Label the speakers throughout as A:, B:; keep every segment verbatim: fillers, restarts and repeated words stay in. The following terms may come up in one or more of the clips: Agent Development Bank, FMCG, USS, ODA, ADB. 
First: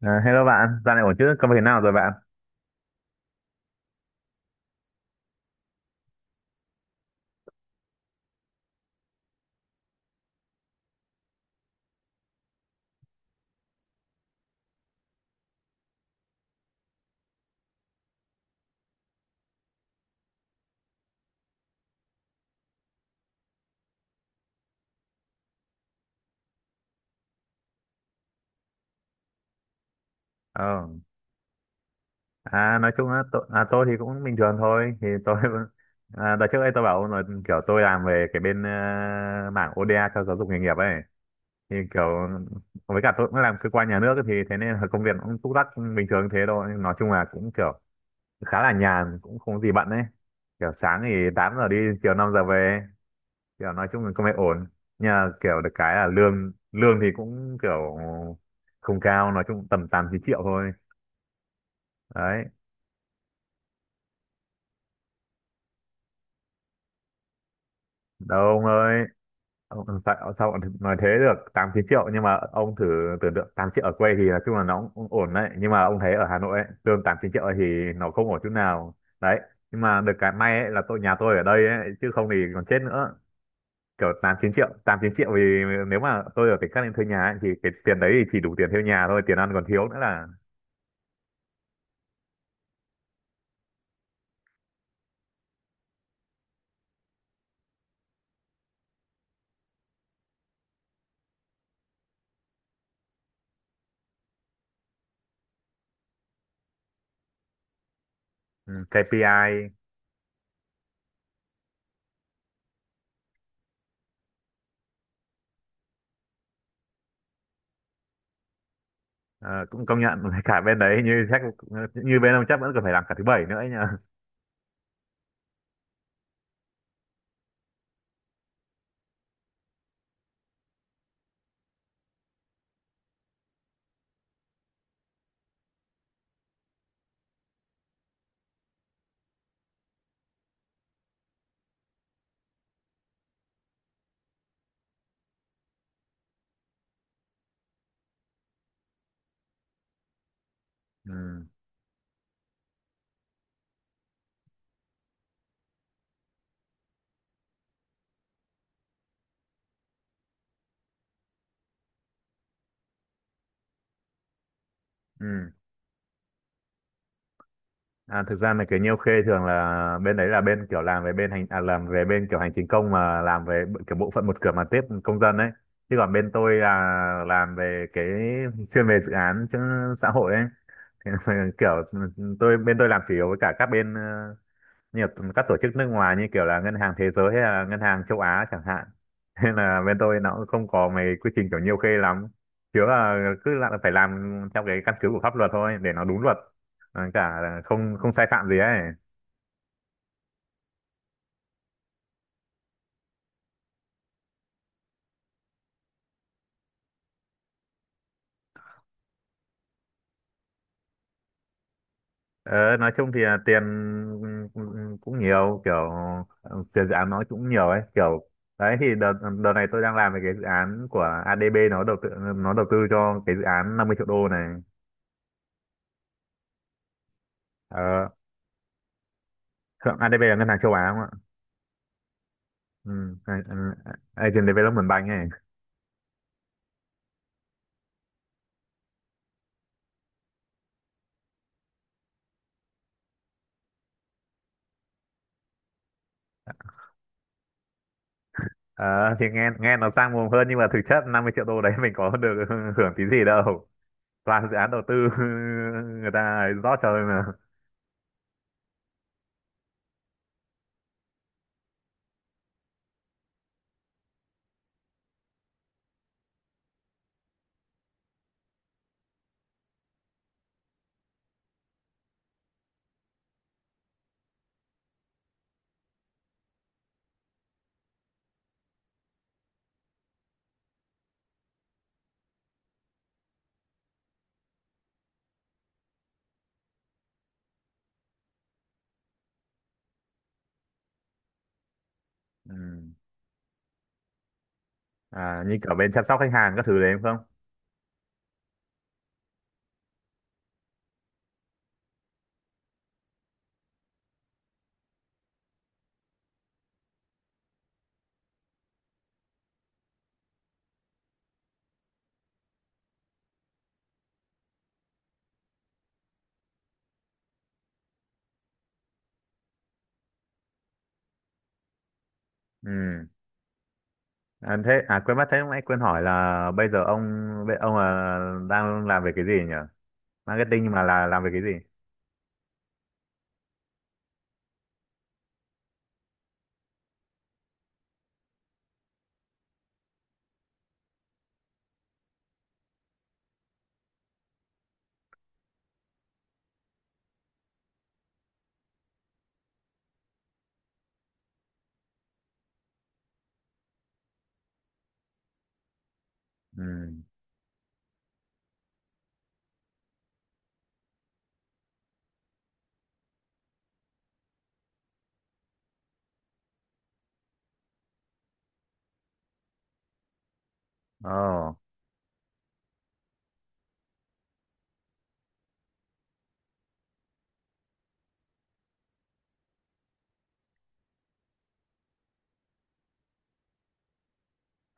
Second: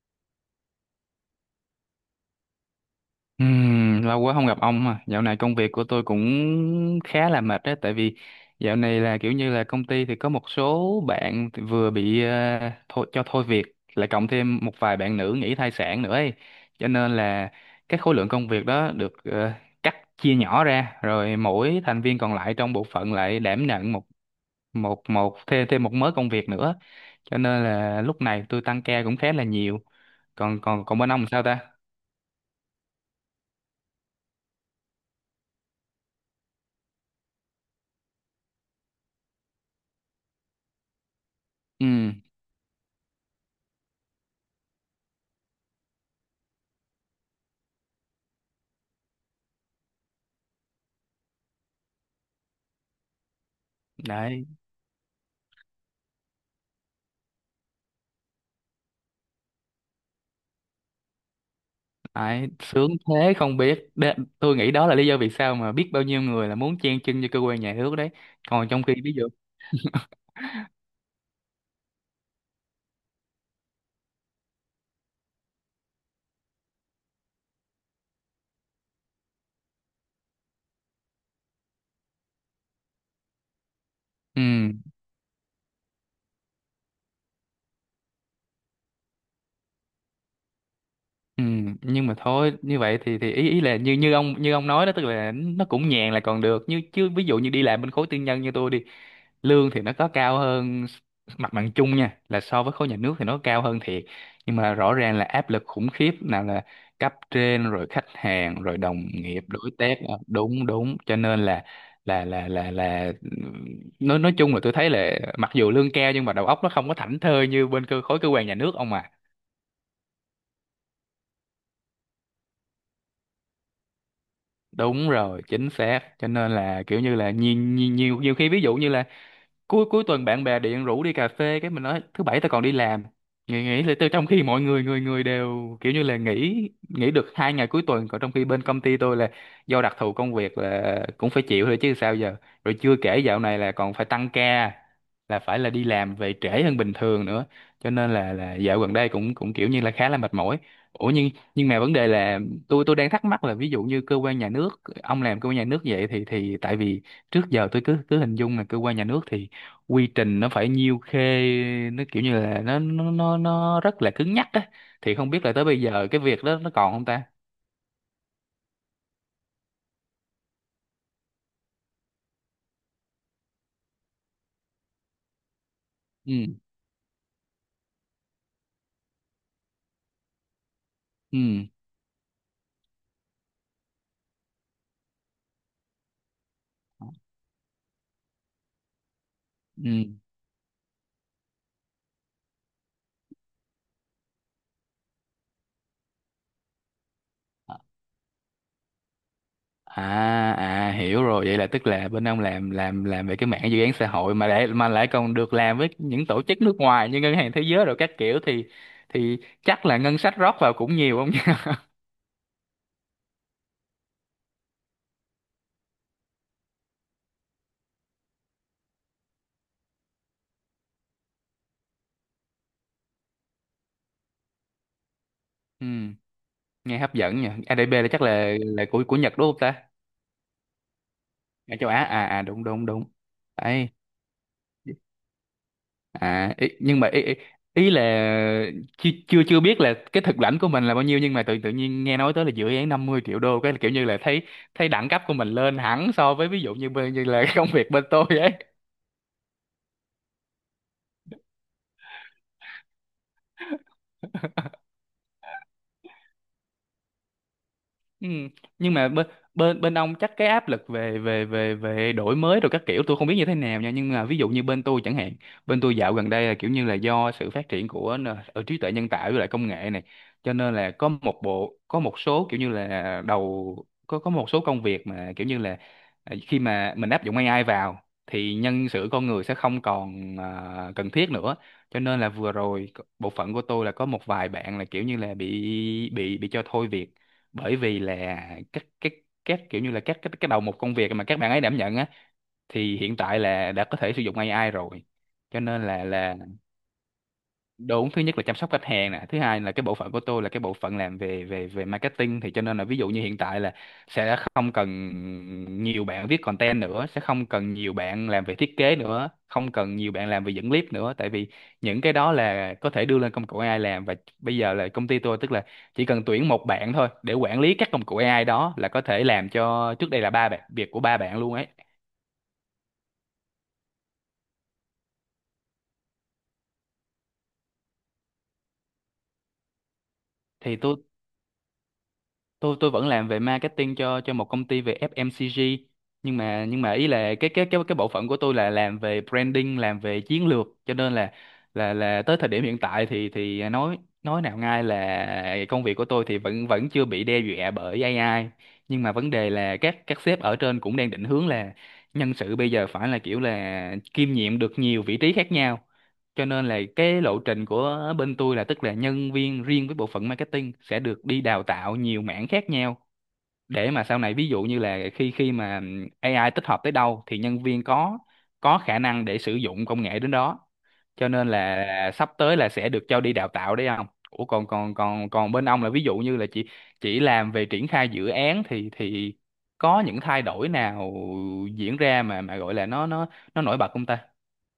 A: Ờ, Hello bạn, dạo này ổn chứ? Công việc thế nào rồi bạn?
B: Ừm, lâu quá không gặp ông à. Dạo này công việc của tôi cũng khá là mệt đấy, tại vì dạo này là kiểu như là công ty thì có một số bạn thì vừa bị ờ, thôi, cho thôi việc, lại cộng thêm một vài bạn nữ nghỉ thai sản nữa ấy. Cho nên là cái khối lượng công việc đó được ờ, cắt chia nhỏ ra, rồi mỗi thành viên còn lại trong bộ phận lại đảm nhận một một một thêm thêm một mớ công việc nữa. Cho nên là lúc này tôi tăng ca cũng khá là nhiều. Còn còn
A: Ờ,
B: còn bên ông sao ta?
A: à, nói chung á, tôi, à, tôi thì cũng bình thường thôi. Thì tôi, à, đợt trước đây tôi bảo ông là kiểu tôi làm về cái bên ờ, mảng o đê a cho giáo dục nghề nghiệp ấy. Thì
B: Ừ,
A: kiểu, với cả tôi cũng làm cơ quan nhà nước ấy, thì thế nên là công việc cũng túc tắc bình thường thế thôi. Nói chung là cũng kiểu khá là nhàn, cũng không có gì bận ấy. Kiểu sáng thì tám giờ đi, chiều năm giờ về. Kiểu nói chung là công việc
B: đấy.
A: ổn, nhưng mà kiểu được cái là lương lương thì cũng kiểu không cao, nói chung tầm tám chín triệu thôi. Đấy,
B: Đấy, sướng thế không biết. Đe- tôi nghĩ đó là lý do vì sao mà biết bao nhiêu người là muốn chen chân cho cơ quan nhà nước đấy,
A: đâu ông
B: còn trong khi
A: ơi.
B: ví dụ.
A: Ông, sao, sao ông nói thế? Được tám chín triệu nhưng mà ông thử tưởng tượng tám triệu ở quê thì nói chung là nó cũng ổn đấy, nhưng mà ông thấy ở Hà Nội ấy, lương tám chín triệu ấy thì nó không ổn chút nào. Đấy, nhưng mà được cái may ấy là tôi nhà tôi ở đây ấy chứ không thì còn chết nữa. Kiểu tám
B: Ừ,
A: chín triệu tám chín triệu thì nếu mà tôi ở tỉnh khác lên thuê nhà ấy, thì cái tiền đấy thì chỉ đủ tiền thuê nhà thôi, tiền ăn còn thiếu nữa là.
B: ừ. Nhưng mà thôi, như vậy thì thì ý ý là như như ông như ông nói đó, tức là nó cũng nhàn là còn được. Như chứ ví dụ như đi làm bên khối tư nhân như tôi đi, lương thì nó có cao hơn mặt bằng chung nha, là so với khối nhà nước thì nó cao hơn thiệt, nhưng mà rõ ràng là áp lực khủng khiếp, nào là cấp trên rồi khách hàng
A: Ừ,
B: rồi đồng nghiệp,
A: kây pi ai.
B: đối tác. Ờ, Đúng, đúng. Cho nên là là là là là nói nói chung là tôi thấy là mặc dù lương cao nhưng mà đầu óc nó không có thảnh thơi như bên cơ khối cơ quan nhà nước, ông à.
A: ờ, Cũng công nhận cả bên đấy, như chắc như bên ông chắc vẫn còn phải làm cả thứ bảy nữa ấy nhờ.
B: Đúng rồi, chính xác. Cho nên là kiểu như là nhiều nhiều nhiều nhiều khi, ví dụ như là cuối cuối tuần bạn bè điện rủ đi cà phê, cái mình nói thứ bảy tao còn đi làm. Nghỉ nghỉ là từ trong khi mọi người người người đều kiểu như là nghỉ nghỉ được hai ngày cuối tuần, còn trong khi bên công ty tôi là do đặc thù công việc là cũng phải chịu thôi chứ sao giờ. Rồi chưa kể dạo này là còn phải tăng ca, là phải là đi làm về trễ hơn bình thường nữa. Cho nên là là dạo gần đây cũng cũng kiểu như là khá là mệt mỏi. Ủa, nhưng
A: Ừ,
B: nhưng mà vấn đề là tôi tôi đang thắc mắc là, ví dụ như cơ quan nhà nước, ông làm cơ quan nhà nước vậy thì thì tại vì trước giờ tôi cứ cứ hình dung là cơ quan nhà nước thì quy trình nó phải nhiêu khê, nó kiểu như là nó nó nó, nó rất là cứng nhắc á, thì không biết
A: ừ.
B: là tới bây giờ cái việc đó nó còn không ta.
A: À, thực ra là cái nhiêu khê thường là bên đấy, là bên kiểu làm về bên hành à, làm về bên kiểu hành chính công, mà làm về b- kiểu bộ phận một cửa mà tiếp công dân ấy, chứ còn bên tôi
B: Ừ,
A: là làm về cái chuyên về dự án chứ xã hội ấy. Thế nên là
B: ừ,
A: kiểu ừ, tôi bên tôi làm chủ yếu với cả các bên ờ, nhiều các tổ chức nước ngoài như kiểu là ngân hàng thế giới hay là ngân hàng châu Á chẳng hạn. Nên là bên
B: ừ.
A: tôi nó cũng không có mấy quy trình kiểu nhiều khê lắm, chứ là cứ là phải làm theo cái căn cứ của pháp luật thôi để nó đúng luật. Ờ, cả là không không sai phạm gì ấy.
B: À, à, hiểu rồi. Vậy là tức là bên ông làm làm làm về cái mảng dự án xã hội mà lại mà lại còn được làm với những tổ chức nước ngoài như ngân hàng thế giới rồi các kiểu, thì thì chắc là ngân sách rót vào cũng nhiều không nhỉ.
A: ờ, nói chung thì là tiền cũng cũng nhiều kiểu, ờ, tiền dự án nó cũng nhiều ấy. Kiểu đấy thì đợt đợt này tôi đang làm về cái dự án của a đê bê nó đầu tư, nó đầu tư cho cái dự án năm mươi triệu đô này.
B: Ừ, nghe hấp dẫn nhỉ. a đê bê là
A: ờ,
B: chắc là là của của Nhật đúng không ta?
A: a đê bê là ngân hàng châu Á.
B: À, châu Á. À, à, đúng, đúng, đúng.
A: Ừ, a-
B: Đấy.
A: a- Agent Development Bank này.
B: À, ý, nhưng mà ý, ý, ý là chưa chưa chưa biết là cái thực lãnh của mình là bao nhiêu, nhưng mà tự tự nhiên nghe nói tới là dự án năm mươi triệu đô, cái là kiểu như là thấy thấy đẳng cấp của mình lên hẳn so với ví dụ như bên như là công việc bên tôi ấy.
A: Ờ, thì nghe nghe nó sang mồm hơn, nhưng mà thực chất năm mươi triệu đô đấy mình có được hưởng tí gì đâu, toàn dự án đầu tư người ta ấy rót cho thôi mà.
B: Ừ. Nhưng mà bên bên bên ông chắc cái áp lực về về về về đổi mới rồi các kiểu tôi không biết như thế nào nha, nhưng mà ví dụ như bên tôi chẳng hạn, bên tôi dạo gần đây là kiểu như là do sự phát triển của n- ở trí tuệ nhân tạo với lại công nghệ này, cho nên là có một bộ có một số kiểu như là đầu có có một số công việc mà kiểu như là, à, khi mà mình áp dụng a i vào thì nhân sự con người sẽ không còn, à, cần thiết nữa. Cho nên là vừa rồi bộ phận của tôi là có một vài bạn là kiểu như là bị bị bị cho thôi việc, bởi vì là các các các kiểu như là các cái cái đầu một công việc mà các bạn ấy đảm nhận á
A: Ừ.
B: thì hiện tại là đã có thể sử dụng a i rồi.
A: À, như
B: Cho
A: kiểu
B: nên
A: bên
B: là
A: chăm sóc khách
B: là
A: hàng các thứ đấy đúng không?
B: đúng, thứ nhất là chăm sóc khách hàng nè, thứ hai là cái bộ phận của tôi là cái bộ phận làm về về về marketing, thì cho nên là ví dụ như hiện tại là sẽ không cần nhiều bạn viết content nữa, sẽ không cần nhiều bạn làm về thiết kế nữa, không cần nhiều bạn làm về dẫn clip nữa, tại vì những cái đó là có thể đưa lên công cụ a i làm, và bây giờ là công ty tôi tức là chỉ cần tuyển một bạn thôi để quản lý các công cụ a i đó, là có thể làm cho trước đây là ba bạn, việc của ba bạn luôn ấy.
A: Ừ. À, thế à, quên mất, thế lúc nãy quên hỏi là bây giờ ông, bây- ông là đang làm về cái gì nhỉ? Marketing
B: Thì
A: mà
B: tôi
A: là làm về cái gì?
B: tôi tôi vẫn làm về marketing cho cho một công ty về ép em xê giê, nhưng mà nhưng mà ý là cái cái cái cái bộ phận của tôi là làm về branding, làm về chiến lược, cho nên là là là tới thời điểm hiện tại thì thì nói nói nào ngay là công việc của tôi thì vẫn vẫn chưa bị đe dọa bởi ây ai, nhưng mà vấn đề là các các sếp ở trên cũng đang định hướng là nhân sự bây giờ phải là kiểu là kiêm nhiệm được nhiều vị trí khác nhau. Cho nên là
A: Ừ.
B: cái lộ trình của bên tôi là tức là nhân viên riêng với bộ phận marketing sẽ được đi đào tạo nhiều mảng khác nhau, để mà sau này ví dụ như là khi khi mà a i tích hợp tới đâu thì nhân viên có có khả năng để sử dụng công nghệ đến đó.
A: Ồ.
B: Cho nên là sắp tới là sẽ được cho đi đào tạo đấy không. Ủa, còn còn còn còn bên ông là ví dụ như là chỉ chỉ làm về triển khai dự án thì thì có những thay đổi nào diễn ra mà mà gọi là nó nó nó nổi bật không ta?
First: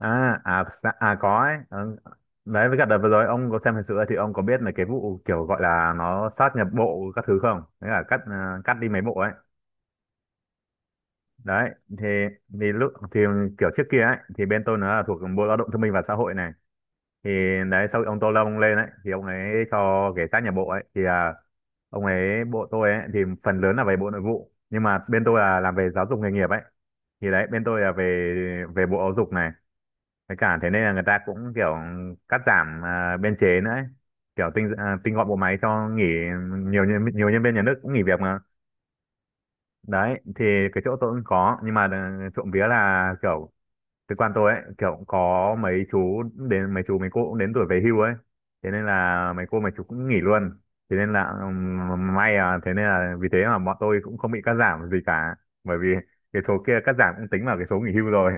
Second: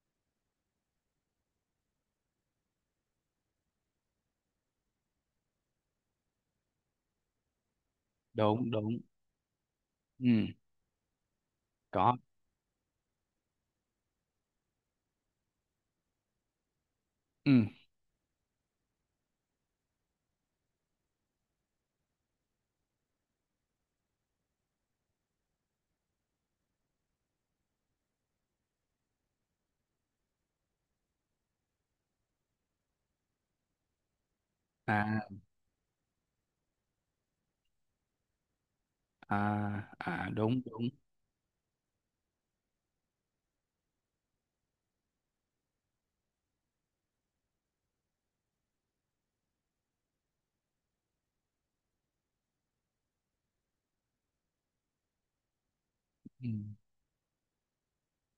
A: À, à, dạ, à, có ấy. Ừ. Đấy, với cả đợt vừa rồi ông có xem hình sự ấy, thì ông có biết là cái vụ kiểu gọi là nó sát nhập bộ các thứ không? Đấy là cắt ờ,
B: Đúng,
A: cắt đi
B: đúng.
A: mấy bộ ấy.
B: Ừ,
A: Đấy thì
B: có.
A: thì lúc thì kiểu trước kia ấy thì bên tôi nó là thuộc bộ lao động thương binh và xã hội này. Thì
B: Ừ.
A: đấy, sau khi ông Tô Lâm lên ấy thì ông ấy cho cái sát nhập bộ ấy thì, à, ông ấy bộ tôi ấy thì phần lớn là về bộ nội vụ, nhưng mà bên tôi là làm về giáo dục nghề nghiệp ấy, thì đấy bên tôi là về về bộ giáo dục này. Với cả thế nên là người ta cũng kiểu cắt giảm à, biên chế nữa ấy. Kiểu tinh à, tinh
B: À,
A: gọn bộ máy cho nghỉ, nhiều nhân nhiều nhân viên nhà nước cũng nghỉ việc mà.
B: à,
A: Đấy
B: à.
A: thì
B: Đúng,
A: cái
B: đúng.
A: chỗ tôi cũng có, nhưng mà ờ, trộm vía là kiểu cơ quan tôi ấy kiểu cũng có mấy chú, đến mấy chú mấy cô cũng đến tuổi về hưu ấy. Thế nên là mấy cô mấy chú cũng nghỉ luôn. Thế nên là ừm, may, à, thế nên là vì thế mà bọn tôi cũng không bị cắt giảm gì cả, bởi vì cái
B: Ừ.
A: số kia cắt giảm cũng tính vào cái số nghỉ hưu rồi.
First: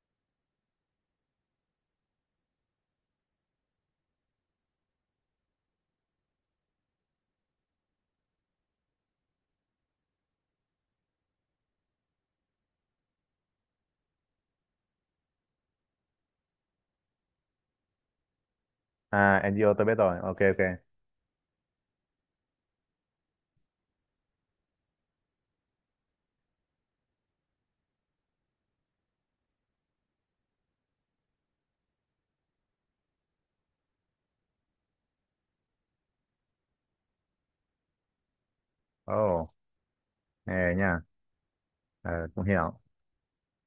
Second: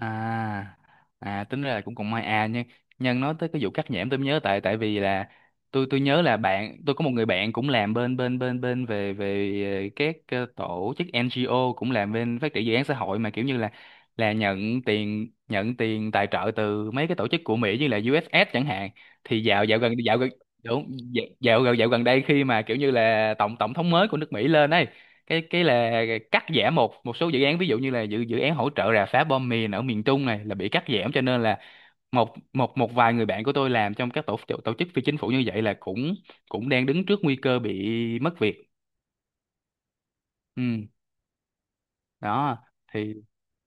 B: À, à, tính ra là cũng còn may à, nhưng nhân nói tới cái vụ cắt nhẽm tôi mới nhớ, tại tại vì là tôi tôi nhớ là bạn tôi có một người bạn cũng làm bên bên bên bên về về ờ, các ờ, tổ chức en giê ô, cũng làm bên phát triển dự án xã hội, mà kiểu như là là nhận tiền nhận tiền tài trợ từ mấy cái tổ chức của Mỹ như là u ét ét chẳng hạn.
A: À,
B: Thì dạo
A: en giê o
B: dạo
A: tôi biết
B: gần
A: rồi.
B: dạo gần.
A: Ok, ok.
B: Đúng. Dạo dạo gần Dạo gần đây khi mà kiểu như là tổng tổng thống mới của nước Mỹ lên ấy, cái cái là cắt giảm một một số dự án, ví dụ như là dự dự án hỗ trợ rà phá bom mìn ở miền Trung này là bị cắt giảm, cho nên là một một một vài người bạn của tôi làm trong các tổ tổ chức phi chính phủ như vậy là cũng cũng đang đứng trước nguy cơ bị mất việc.
A: Ồ. Ê
B: Ừ.
A: nha, ờ, cũng
B: Đó.
A: hiểu.
B: Thì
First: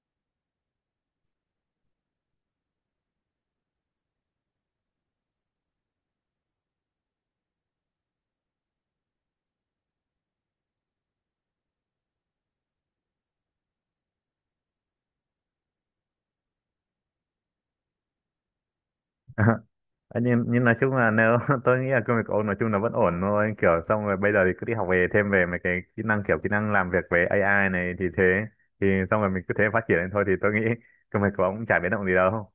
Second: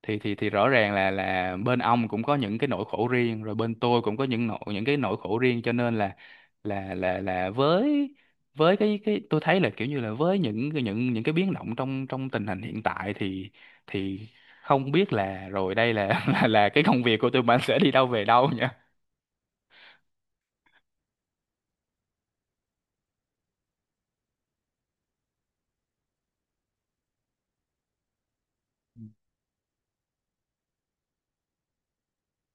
B: thì thì thì rõ ràng là là bên ông cũng có những cái nỗi khổ riêng, rồi bên tôi cũng có những nỗi, những cái nỗi khổ riêng, cho nên là là là là với với cái cái tôi thấy là kiểu như là với những những những cái biến động trong trong tình hình hiện tại thì thì không biết là rồi đây là là, là cái công việc của tụi mình sẽ đi đâu về đâu nha.
A: Ờ, nhưng, nhưng nói chung là nếu tôi nghĩ là công việc của ông nói chung là vẫn ổn thôi. Kiểu xong rồi bây giờ thì cứ đi học về thêm về mấy cái kỹ năng kiểu kỹ năng làm việc với a i này thì thế. Thì xong rồi mình cứ thế phát triển lên thôi, thì tôi nghĩ công việc của ông cũng chả biến động gì đâu.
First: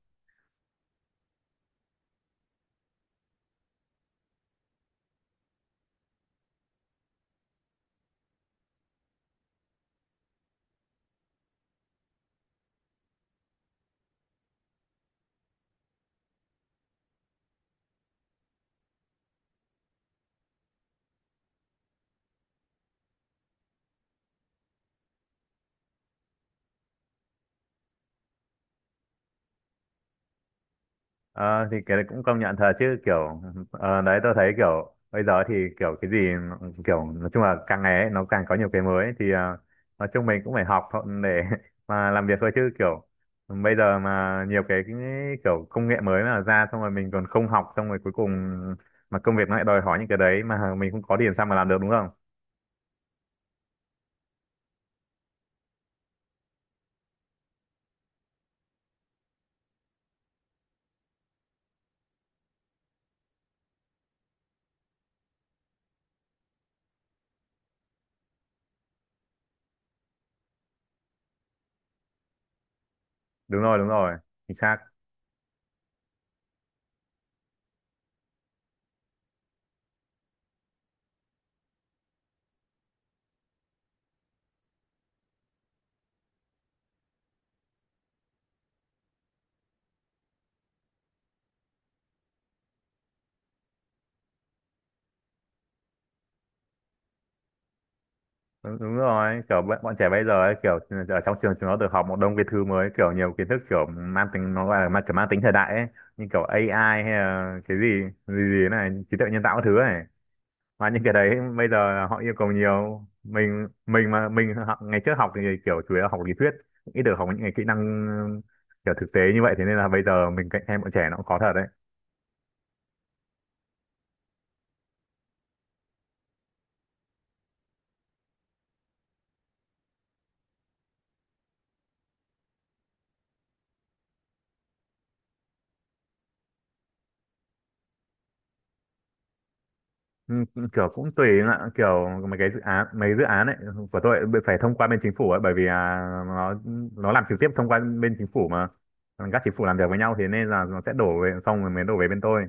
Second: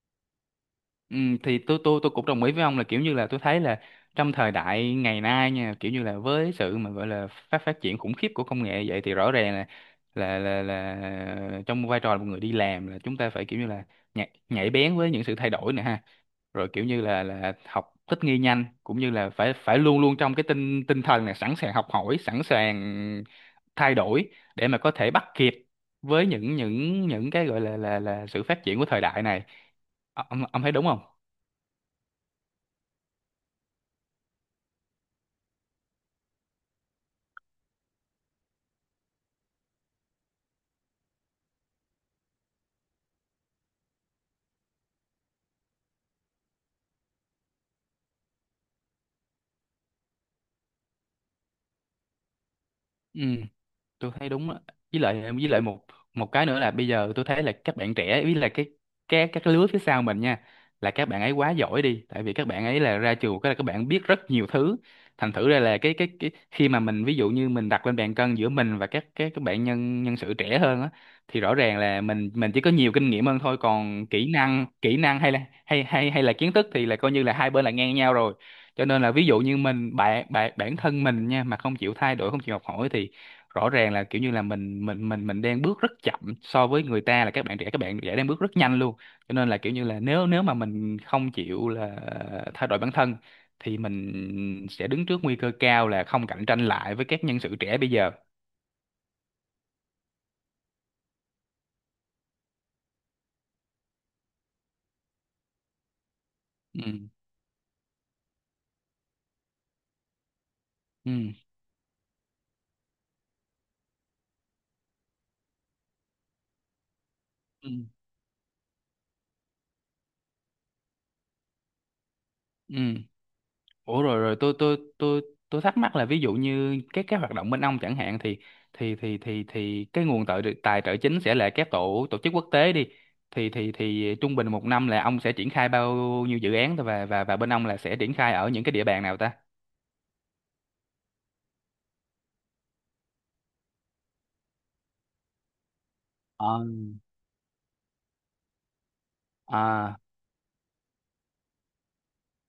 B: Ừ, thì tôi tôi tôi cũng đồng ý với ông là kiểu như là tôi thấy là trong thời đại ngày nay nha, kiểu như là với sự mà gọi là phát phát triển khủng khiếp của công nghệ vậy, thì rõ ràng là là là là trong vai trò là một người đi làm, là chúng ta phải kiểu như là nhạy, nhạy bén với những sự thay đổi nè ha, rồi kiểu như là là học thích nghi nhanh, cũng như là phải phải luôn luôn trong cái tinh tinh thần là sẵn sàng học hỏi, sẵn sàng thay đổi để mà có thể bắt kịp với những những những cái gọi là là là sự phát triển của thời đại này. Ờ, ông ông thấy đúng không?
A: Ờ, thì cái đấy cũng công nhận thật chứ kiểu, ờ, đấy tôi thấy kiểu bây giờ thì kiểu cái gì nó-, kiểu nói chung là càng ngày ấy, nó càng có nhiều cái mới thì ờ, nói chung mình cũng phải học thôi để mà làm việc thôi chứ kiểu bây giờ mà nhiều cái, cái kiểu công nghệ mới mà ra xong rồi mình còn không học, xong rồi cuối cùng mà công việc nó lại đòi hỏi những cái đấy mà mình không có tiền sao mà làm được đúng không?
B: Ừ, tôi thấy đúng á. Với lại với lại một một cái nữa là bây giờ tôi thấy là các bạn trẻ với là cái các các cái lứa phía sau mình nha, là các bạn ấy quá giỏi đi, tại vì các bạn ấy là ra trường cái là các bạn biết rất nhiều thứ. Thành thử ra là cái cái cái khi mà mình, ví dụ như mình đặt lên bàn cân giữa mình và các các các bạn nhân nhân sự trẻ hơn á, thì rõ ràng là mình mình chỉ có nhiều kinh nghiệm hơn thôi,
A: Đúng rồi, đúng
B: còn
A: rồi.
B: kỹ
A: Chính
B: năng
A: xác.
B: kỹ năng hay là hay hay hay là kiến thức thì là coi như là hai bên là ngang nhau rồi. Cho nên là ví dụ như mình bạn bạn bản thân mình nha, mà không chịu thay đổi, không chịu học hỏi, thì rõ ràng là kiểu như là mình mình mình mình đang bước rất chậm so với người ta, là các bạn trẻ các bạn trẻ đang bước rất nhanh luôn. Cho nên là kiểu như là nếu nếu mà mình không chịu là thay đổi bản thân thì mình sẽ đứng trước nguy cơ cao là không cạnh tranh lại với các nhân sự trẻ bây giờ.
A: Đúng, đúng rồi, kiểu bọn, bọn trẻ bây giờ ấy, kiểu ừ, ở trong trường chúng nó được học một đông cái thứ mới, kiểu nhiều kiến thức kiểu mang tính, nó gọi là mang, kiểu mang tính thời đại ấy, như kiểu a i hay
B: Ừ.
A: là cái gì gì gì này, trí tuệ nhân tạo các thứ này. Mà những cái đấy
B: Ừ.
A: bây giờ họ yêu cầu nhiều, mình mình mà mình học ngày trước học thì kiểu chủ yếu là học lý thuyết, ít được học những cái kỹ
B: Ừ.
A: năng kiểu thực tế như vậy, thế nên là bây giờ mình cạnh tranh bọn trẻ nó cũng khó thật đấy.
B: Ừ. Ủa, rồi rồi tôi tôi tôi tôi thắc mắc là ví dụ như các cái hoạt động bên ông chẳng hạn, thì thì thì thì thì cái nguồn tài tài trợ chính sẽ là các tổ tổ chức quốc tế đi, thì thì thì trung bình một năm là ông sẽ triển khai bao nhiêu dự án thôi, và và và bên ông là sẽ triển khai ở những cái địa bàn nào ta?
A: Ừ, kiểu cũng tùy em ạ, kiểu mấy cái dự án mấy dự án ấy của tôi bị phải thông qua bên chính phủ ấy, bởi vì à, nó
B: Ờ.
A: nó làm trực tiếp thông qua bên chính phủ mà, các chính phủ làm việc
B: À.
A: với nhau, thế nên là nó sẽ đổ về xong rồi mới đổ về bên tôi.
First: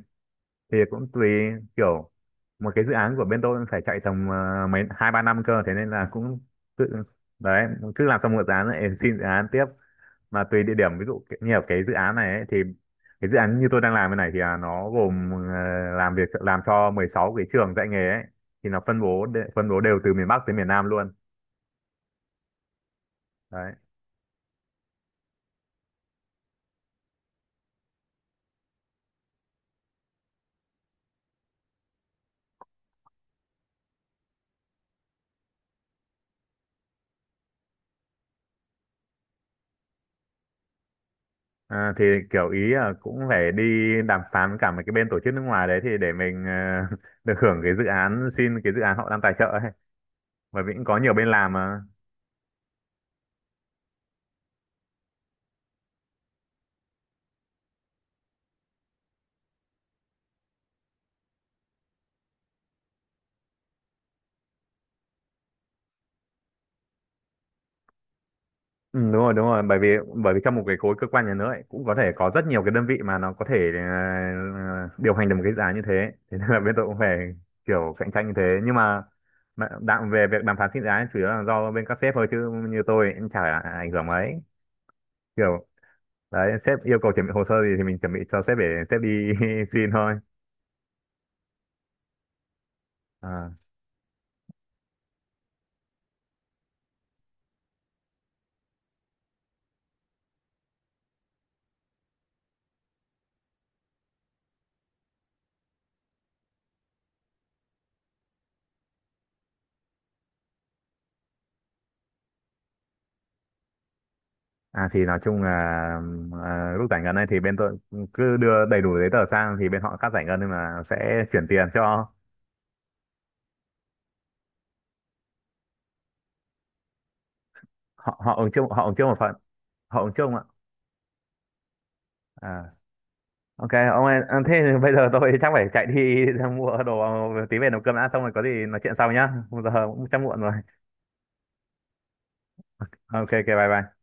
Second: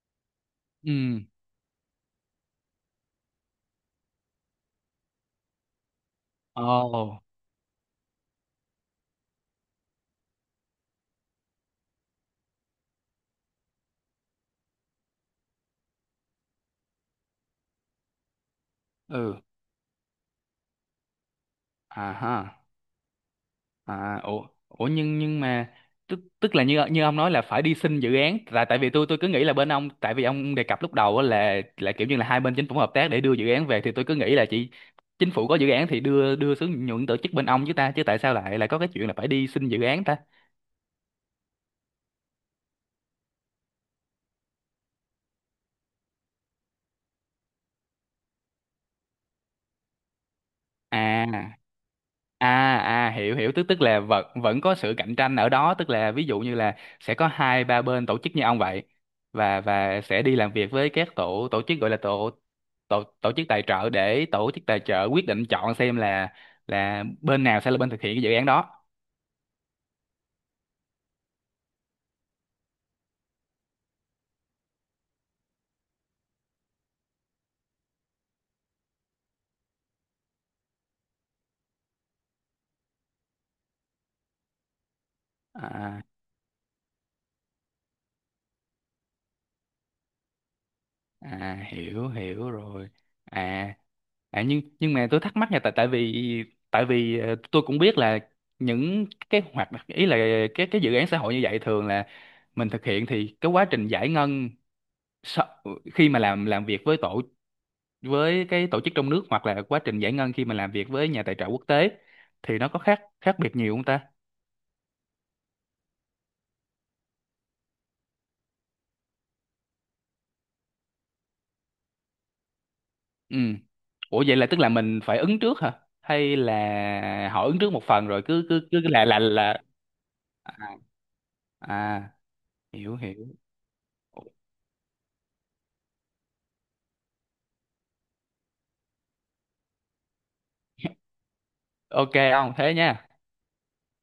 A: Thì cũng
B: Ừ.
A: tùy, kiểu một cái dự án của bên tôi phải chạy tầm à, mấy hai ba năm cơ, thế nên là cũng tự
B: Ồ.
A: đấy cứ làm xong một dự án lại xin dự án tiếp. Mà tùy địa điểm, ví dụ cái- như ở cái dự án này ấy, thì cái dự án như tôi đang làm cái này thì à, nó gồm ờ, làm việc, làm cho mười sáu cái trường dạy nghề ấy, thì nó phân bố
B: Ừ.
A: đe- phân bố đều từ miền Bắc tới miền Nam luôn.
B: À ha.
A: Đấy.
B: À, ủa, ủa nhưng nhưng mà tức tức là như như ông nói là phải đi xin dự án, tại tại vì tôi tôi cứ nghĩ là bên ông, tại vì ông đề cập lúc đầu á là là kiểu như là hai bên chính phủ hợp tác để đưa dự án về, thì tôi cứ nghĩ là chỉ chính phủ có dự án thì đưa đưa xuống nhượng tổ chức bên ông chứ ta, chứ tại sao lại lại có cái chuyện là phải đi xin dự án ta?
A: À, thì kiểu ý là cũng phải đi đàm phán với cả mấy cái bên tổ chức nước ngoài đấy, thì để mình ờ, được hưởng cái dự án xin cái dự án họ đang tài trợ ấy, bởi vì cũng có nhiều
B: À.
A: bên làm mà.
B: À, à, hiểu hiểu, tức tức là vẫn vẫn có sự cạnh tranh ở đó, tức là ví dụ như là sẽ có hai ba bên tổ chức như ông vậy, và và sẽ đi làm việc với các tổ tổ chức gọi là tổ tổ tổ chức tài trợ, để tổ chức tài trợ quyết định chọn xem là là bên nào sẽ là bên thực hiện cái dự án đó.
A: Ừ, đúng rồi, đúng rồi, bởi vì bởi vì trong một cái khối cơ quan nhà nước ấy, cũng có thể có rất nhiều cái đơn vị mà nó có thể ờ, điều hành được một cái giá như thế, thế nên là bên tôi cũng phải kiểu cạnh tranh như thế, nhưng mà mà đạm về việc đàm phán sinh giá chủ yếu là do bên các sếp thôi chứ như tôi cũng chả ảnh hưởng mấy, kiểu
B: À,
A: đấy sếp yêu cầu chuẩn bị hồ sơ gì thì mình chuẩn bị cho sếp để sếp đi xin thôi.
B: à, hiểu hiểu rồi.
A: à,
B: À, à, nhưng nhưng mà tôi thắc mắc nha. Tại tại vì tại vì ờ, tôi cũng biết là những cái hoạt ý là cái cái dự án xã hội như vậy thường là mình thực hiện, thì cái quá trình giải ngân sau- khi mà làm làm việc với tổ với cái tổ chức trong nước, hoặc là quá trình giải ngân khi mà làm việc với nhà tài trợ quốc tế, thì nó có khác khác biệt nhiều không ta?
A: à thì nói chung là, à, lúc giải ngân ấy thì bên tôi cứ đưa đầy đủ giấy tờ sang thì bên họ cắt giải ngân, nhưng mà sẽ chuyển tiền cho.
B: Ừ. Ủa, vậy là tức là mình phải ứng trước hả? Hay là họ ứng trước một phần
A: họ
B: rồi
A: họ
B: cứ
A: ứng
B: cứ
A: chung,
B: cứ
A: họ ứng
B: là
A: chung một
B: là
A: phần,
B: là
A: họ ứng chung ạ.
B: à, à,
A: À.
B: hiểu hiểu.
A: Ok ông ơi, à, thế thì bây giờ tôi chắc phải chạy đi ra mua đồ tí về nấu cơm đã, xong rồi có gì nói chuyện sau nhá, bây giờ cũng chắc muộn rồi.
B: Ok không? Thế nha.
A: Ok, ok, bye bye.